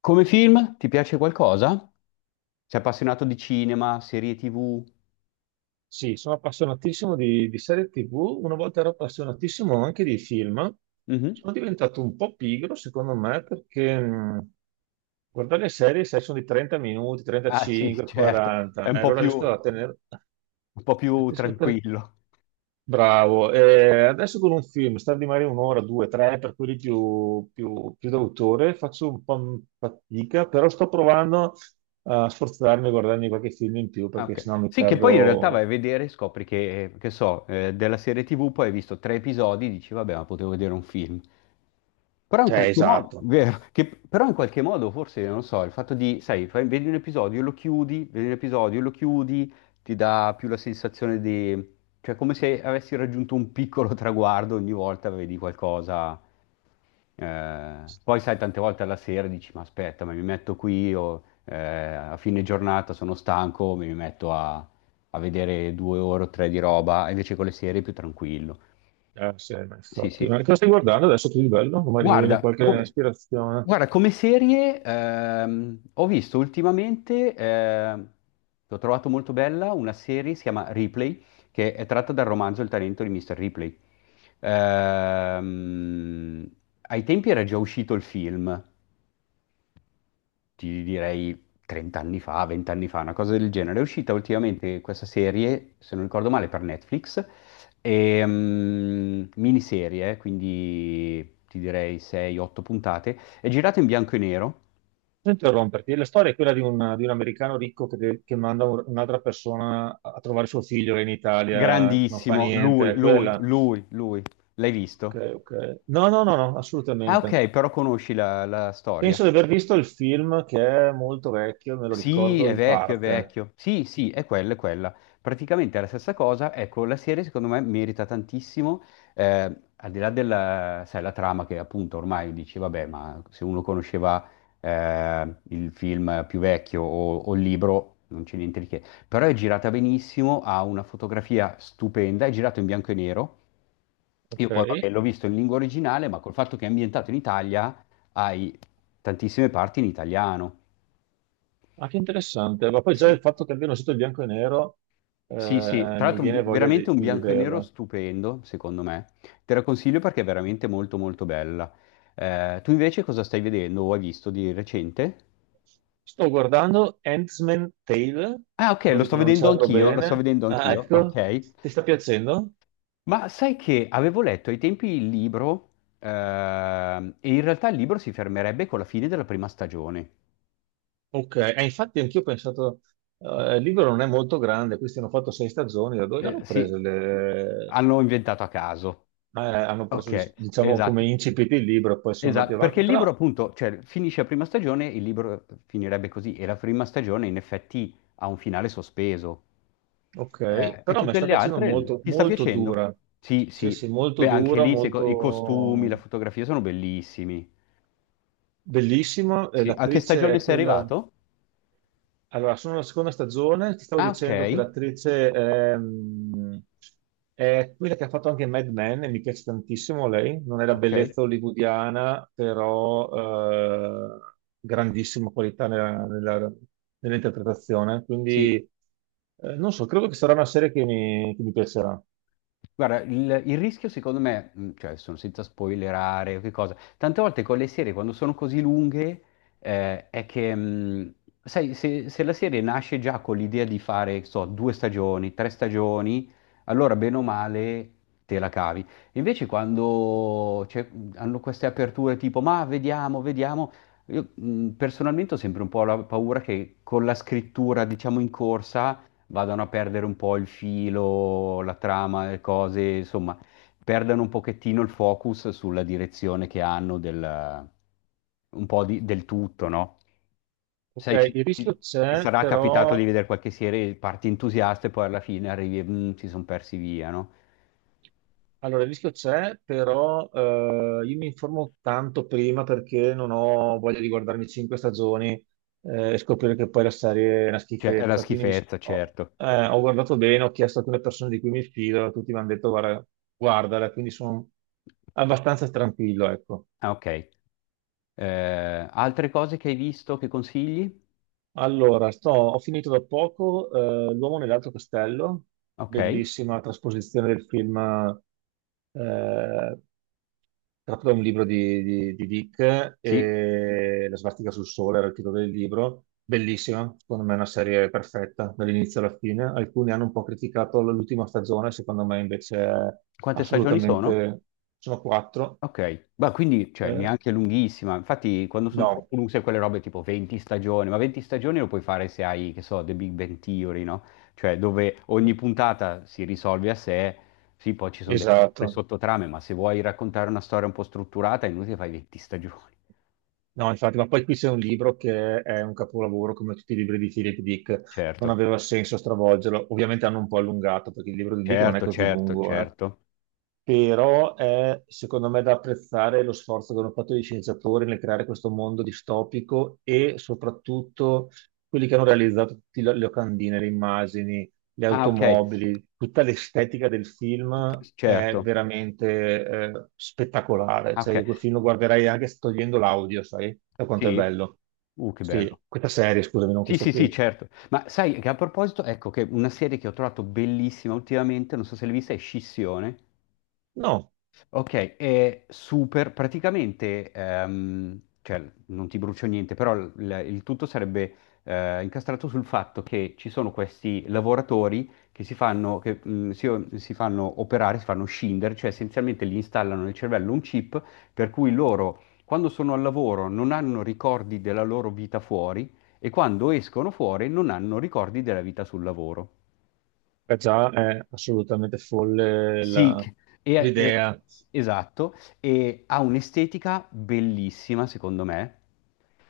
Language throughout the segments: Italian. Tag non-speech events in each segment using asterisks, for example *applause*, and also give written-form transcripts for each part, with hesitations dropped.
Come film, ti piace qualcosa? Sei appassionato di cinema, serie TV? Sì, sono appassionatissimo di serie TV, una volta ero appassionatissimo anche di film. Mhm. Sono diventato un po' pigro, secondo me, perché guardare le serie sai, sono di 30 minuti, Ah sì, 35, certo, è 40, e allora riesco a un po' più riesco a tenere- tranquillo. Bravo. E adesso con un film, star di magari un'ora, due, tre, per quelli più d'autore, faccio un po' fatica, però sto provando a sforzarmi a guardarmi qualche film in più, Ah, perché ok. sennò mi Sì, che poi in realtà vai perdo. a vedere e scopri che so, della serie TV poi hai visto tre episodi e dici, vabbè, ma potevo vedere un film. Però in Cioè, qualche modo, esatto. vero, però in qualche modo forse, non so, il fatto di, sai, vedi un episodio, lo chiudi, vedi un episodio, lo chiudi, ti dà più la sensazione di, cioè come se avessi raggiunto un piccolo *laughs* traguardo ogni volta vedi qualcosa. Eh, poi sai, tante volte alla sera dici, ma aspetta, ma mi metto qui, o, a fine giornata sono stanco, mi metto a vedere 2 ore o tre di roba, invece con le serie è più tranquillo. Sì, ma Sì, infatti. sì. Ma cosa stai guardando adesso tu di bello? Magari mi viene Guarda, qualche ispirazione. guarda, come serie ho visto ultimamente, l'ho trovato molto bella, una serie si chiama Ripley, che è tratta dal romanzo Il talento di Mr. Ripley. Ehm, Ai tempi era già uscito il film, ti direi 30 anni fa, 20 anni fa, una cosa del genere. È uscita ultimamente questa serie, se non ricordo male, per Netflix, e, miniserie, quindi ti direi 6-8 puntate, è girata in bianco e nero, Non interromperti. La storia è quella di un americano ricco che manda un'altra persona a trovare suo figlio che è in Italia, non fa grandissimo, niente, lui, è lui, quella. lui, lui, l'hai Ok, visto? ok. No, no, no, no, Ah assolutamente. ok, però conosci la storia. Penso di aver visto il film che è molto vecchio, me lo Sì, ricordo è in vecchio, è parte. vecchio. Sì, sì, è quella, è quella. Praticamente è la stessa cosa. Ecco, la serie secondo me merita tantissimo, al di là della, sai, la trama che appunto ormai dici, vabbè, ma se uno conosceva il film più vecchio o il libro, non c'è niente di che. Però è girata benissimo, ha una fotografia stupenda, è girato in bianco e nero. Ok. Io poi, vabbè, l'ho visto in lingua originale, ma col fatto che è ambientato in Italia, hai tantissime parti in italiano. Ah, che interessante. Ma poi già il Sì, fatto che abbiano sito il bianco e nero, Sì, sì, tra mi l'altro viene voglia veramente di un di bianco e nero vederla. stupendo, secondo me. Te la consiglio perché è veramente molto molto bella. Tu invece cosa stai vedendo o hai visto di recente? Sto guardando Handmaid's Tale, Ah, ok, spero lo di sto vedendo pronunciarlo anch'io, lo sto bene. vedendo Ah, anch'io, ecco, ok. ti sta piacendo? Ma sai che avevo letto ai tempi il libro, e in realtà il libro si fermerebbe con la fine della prima stagione. Ok, e infatti anch'io ho pensato, il libro non è molto grande, questi hanno fatto sei stagioni, da dove l'hanno Sì, preso? hanno inventato a caso. Hanno preso, Ok, diciamo, come esatto. incipit il libro, poi sono andati Esatto, perché avanti. il libro Però, appunto, cioè, finisce la prima stagione, il libro finirebbe così e la prima stagione in effetti ha un finale sospeso. ok, E però mi tutte sta le piacendo altre molto, ti sta molto piacendo? dura. Sì, Sì, sì, sì, molto beh anche dura, lì i costumi, la molto fotografia sono bellissimi. bellissima. E Sì. A che l'attrice stagione è sei quella. arrivato? Allora, sono alla seconda stagione, ti stavo Ah, ok, dicendo che l'attrice è quella che ha fatto anche Mad Men e mi piace tantissimo lei, non è la ok, bellezza hollywoodiana, però grandissima qualità nell'interpretazione, quindi sì. Non so, credo che sarà una serie che mi piacerà. Guarda, il rischio secondo me, cioè sono senza spoilerare, o che cosa, tante volte con le serie quando sono così lunghe è che, sai, se la serie nasce già con l'idea di fare, che so, due stagioni, tre stagioni, allora bene o male te la cavi. Invece quando hanno queste aperture tipo, ma vediamo, vediamo, io personalmente ho sempre un po' la paura che con la scrittura, diciamo, in corsa vadano a perdere un po' il filo, la trama, le cose, insomma, perdano un pochettino il focus sulla direzione che hanno del tutto, no? Ok, Sai, il rischio ti c'è, sarà capitato però di vedere qualche serie, parti entusiasta e poi alla fine arrivi e "Mm, si sono persi via, no? Allora, il rischio c'è, però, io mi informo tanto prima perché non ho voglia di guardarmi cinque stagioni e scoprire che poi la serie è una Cioè, è la schifezza. Quindi schifezza, ho, certo. eh, ho guardato bene, ho chiesto a alcune persone di cui mi fido, tutti mi hanno detto guarda, guardala, quindi sono abbastanza tranquillo, ecco. Ah, ok. Altre cose che hai visto che consigli? Allora, ho finito da poco, L'uomo nell'altro castello, Ok. bellissima trasposizione del film, eh, tratto da un libro di Dick, Sì. e La sbartica sul sole era il titolo del libro, bellissima, secondo me è una serie perfetta dall'inizio alla fine. Alcuni hanno un po' criticato l'ultima stagione, secondo me invece Quante stagioni sono? assolutamente... Sono quattro. Ok, ma quindi cioè, Eh, neanche lunghissima, infatti quando sono no, troppo lunghe sai, quelle robe tipo 20 stagioni, ma 20 stagioni lo puoi fare se hai, che so, The Big Bang Theory, no? Cioè dove ogni puntata si risolve a sé, sì, poi ci sono delle esatto. sottotrame, ma se vuoi raccontare una storia un po' strutturata è inutile fai 20 *laughs* stagioni. No, infatti, ma poi qui c'è un libro che è un capolavoro come tutti i libri di Philip Dick, non Certo, aveva senso stravolgerlo. Ovviamente hanno un po' allungato perché il libro di Dick non è certo, così certo, lungo, certo. però è secondo me da apprezzare lo sforzo che hanno fatto gli scienziatori nel creare questo mondo distopico e soprattutto quelli che hanno realizzato tutte le locandine, le immagini, le Ah, ok, automobili, tutta l'estetica del film è certo. veramente spettacolare. Ah, Cioè, ok, io quel film lo guarderei anche togliendo l'audio, sai, da quanto è sì. bello. Che Sì, bello. questa serie, scusami, non Sì, questo sì, sì, film. certo. Ma sai che a proposito, ecco che una serie che ho trovato bellissima ultimamente, non so se l'hai vista, è Scissione. No, Ok, è super, praticamente, cioè non ti brucio niente, però il tutto sarebbe incastrato sul fatto che ci sono questi lavoratori che si fanno, si fanno operare, si fanno scindere, cioè essenzialmente gli installano nel cervello un chip per cui loro quando sono al lavoro non hanno ricordi della loro vita fuori e quando escono fuori non hanno ricordi della vita sul lavoro. è assolutamente folle Sì, e- e- l'idea. esatto, e ha un'estetica bellissima, secondo me,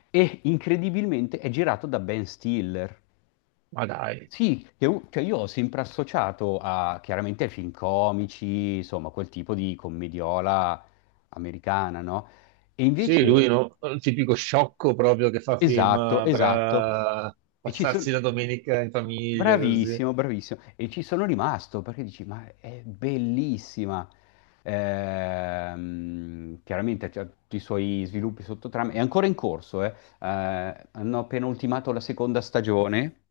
e incredibilmente è girato da Ben Stiller. Ma dai. Sì, cioè io ho sempre associato chiaramente ai film comici, insomma, quel tipo di commediola americana, no? E Sì, lui invece. no, il tipico sciocco proprio che fa film Esatto, per, esatto. E ci sono. passarsi la domenica in famiglia, così. Bravissimo, bravissimo. E ci sono rimasto perché dici, ma è bellissima. Chiaramente c'ha tutti i suoi sviluppi sottotrama. È ancora in corso, eh. Hanno appena ultimato la seconda stagione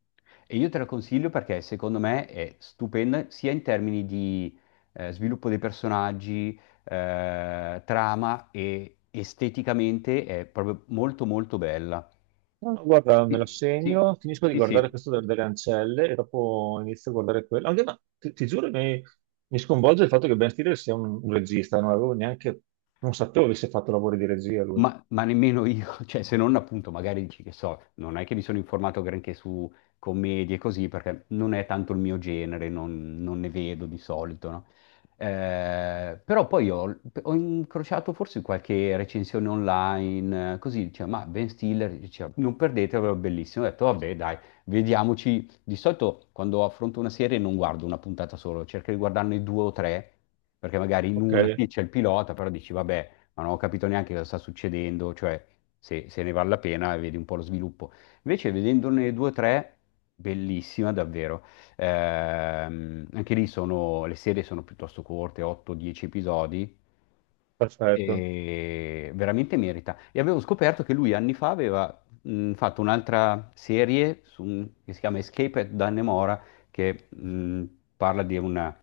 e io te la consiglio perché secondo me è stupenda sia in termini di sviluppo dei personaggi, trama e esteticamente è proprio molto molto bella. No, no, guarda, me Sì, lo sì, segno, finisco di sì, guardare sì. questo delle ancelle e dopo inizio a guardare quello. Anche, ma ti giuro, mi sconvolge il fatto che Ben Stiller sia un regista, non avevo neanche, non sapevo avesse fatto lavori di regia lui. Ma nemmeno io, *laughs* cioè se non appunto magari dici che so, non è che mi sono informato granché su commedie e così, perché non è tanto il mio genere, non ne vedo di solito, no? Però poi ho incrociato forse qualche recensione online, così diceva, ma Ben Stiller, diceva, non perdetevelo, è bellissimo. Ho detto, vabbè, dai, vediamoci. Di solito quando affronto una serie non guardo una puntata solo, cerco di guardarne due o tre, perché magari in Ok, una sì, c'è il pilota, però dici, vabbè ma non ho capito neanche cosa sta succedendo, cioè se ne vale la pena e vedi un po' lo sviluppo. Invece vedendone due o tre, bellissima davvero. Anche lì sono, le serie sono piuttosto corte, 8-10 episodi, perfetto. e veramente merita. E avevo scoperto che lui anni fa aveva fatto un'altra serie che si chiama Escape at Dannemora, che parla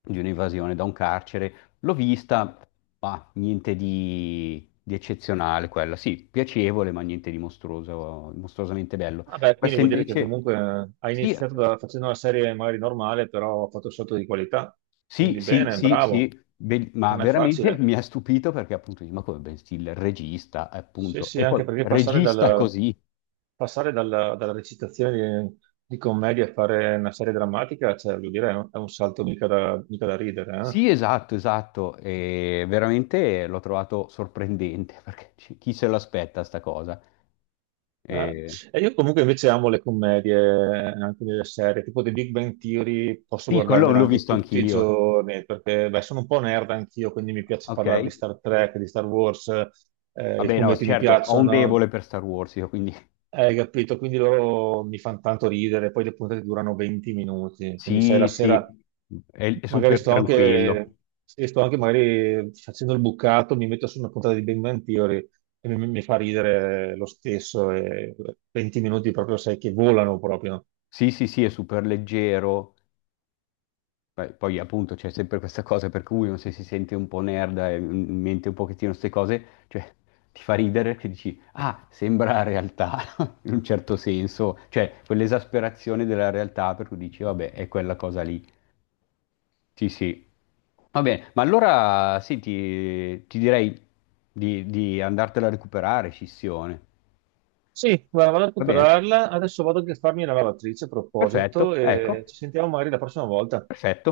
di un'evasione da un carcere. L'ho vista, ma niente di eccezionale quella. Sì, piacevole, ma niente di mostruoso, mostruosamente bello. Vabbè, quindi Questa vuol dire che invece, comunque, ha sì, iniziato facendo una serie magari normale, però ha fatto un salto di qualità. sì, Quindi sì, bene, sì, bravo. sì. Ma Non è veramente facile. mi ha stupito perché appunto, dici, ma come Ben Stiller, regista, Sì, appunto, sì, e poi anche perché passare, regista dal- così. passare dalla recitazione di commedia a fare una serie drammatica, cioè, voglio dire, è un salto mica da ridere, eh? Sì, esatto, esatto, e veramente l'ho trovato sorprendente *laughs* perché chi se l'aspetta sta cosa? Eh, E- e io comunque invece amo le commedie, anche delle serie, tipo The Big Bang Theory, posso Sì, quello guardarmela l'ho anche visto tutti i anch'io. giorni, perché beh, sono un po' nerd anch'io, quindi mi piace Ok, parlare di Star Trek, di Star Wars, i vabbè, no, fumetti mi certo, ho un piacciono, debole per Star Wars, io quindi hai capito? Quindi loro mi fanno tanto ridere, poi le puntate durano 20 minuti, quindi sai, la sì, sì, sera è magari super sto tranquillo. anche, sì, sto anche magari facendo il bucato, mi metto su una puntata di Big Bang Theory e mi fa ridere lo stesso, e 20 minuti proprio sai che volano proprio. Sì, sì, sì, è super leggero. Poi, appunto c'è sempre questa cosa per cui uno se si sente un po' nerd e in mente un pochettino queste cose, cioè ti fa ridere che dici, ah, sembra realtà, *laughs* in un certo senso, cioè quell'esasperazione della realtà per cui dici, vabbè, è quella cosa lì. Sì, sì. Va bene, ma allora sì, ti direi di andartela a recuperare, scissione. Sì, guarda, vado a Va bene? recuperarla, adesso vado anche a farmi la lavatrice a proposito Perfetto, ecco, e ci sentiamo magari la prossima volta. perfetto.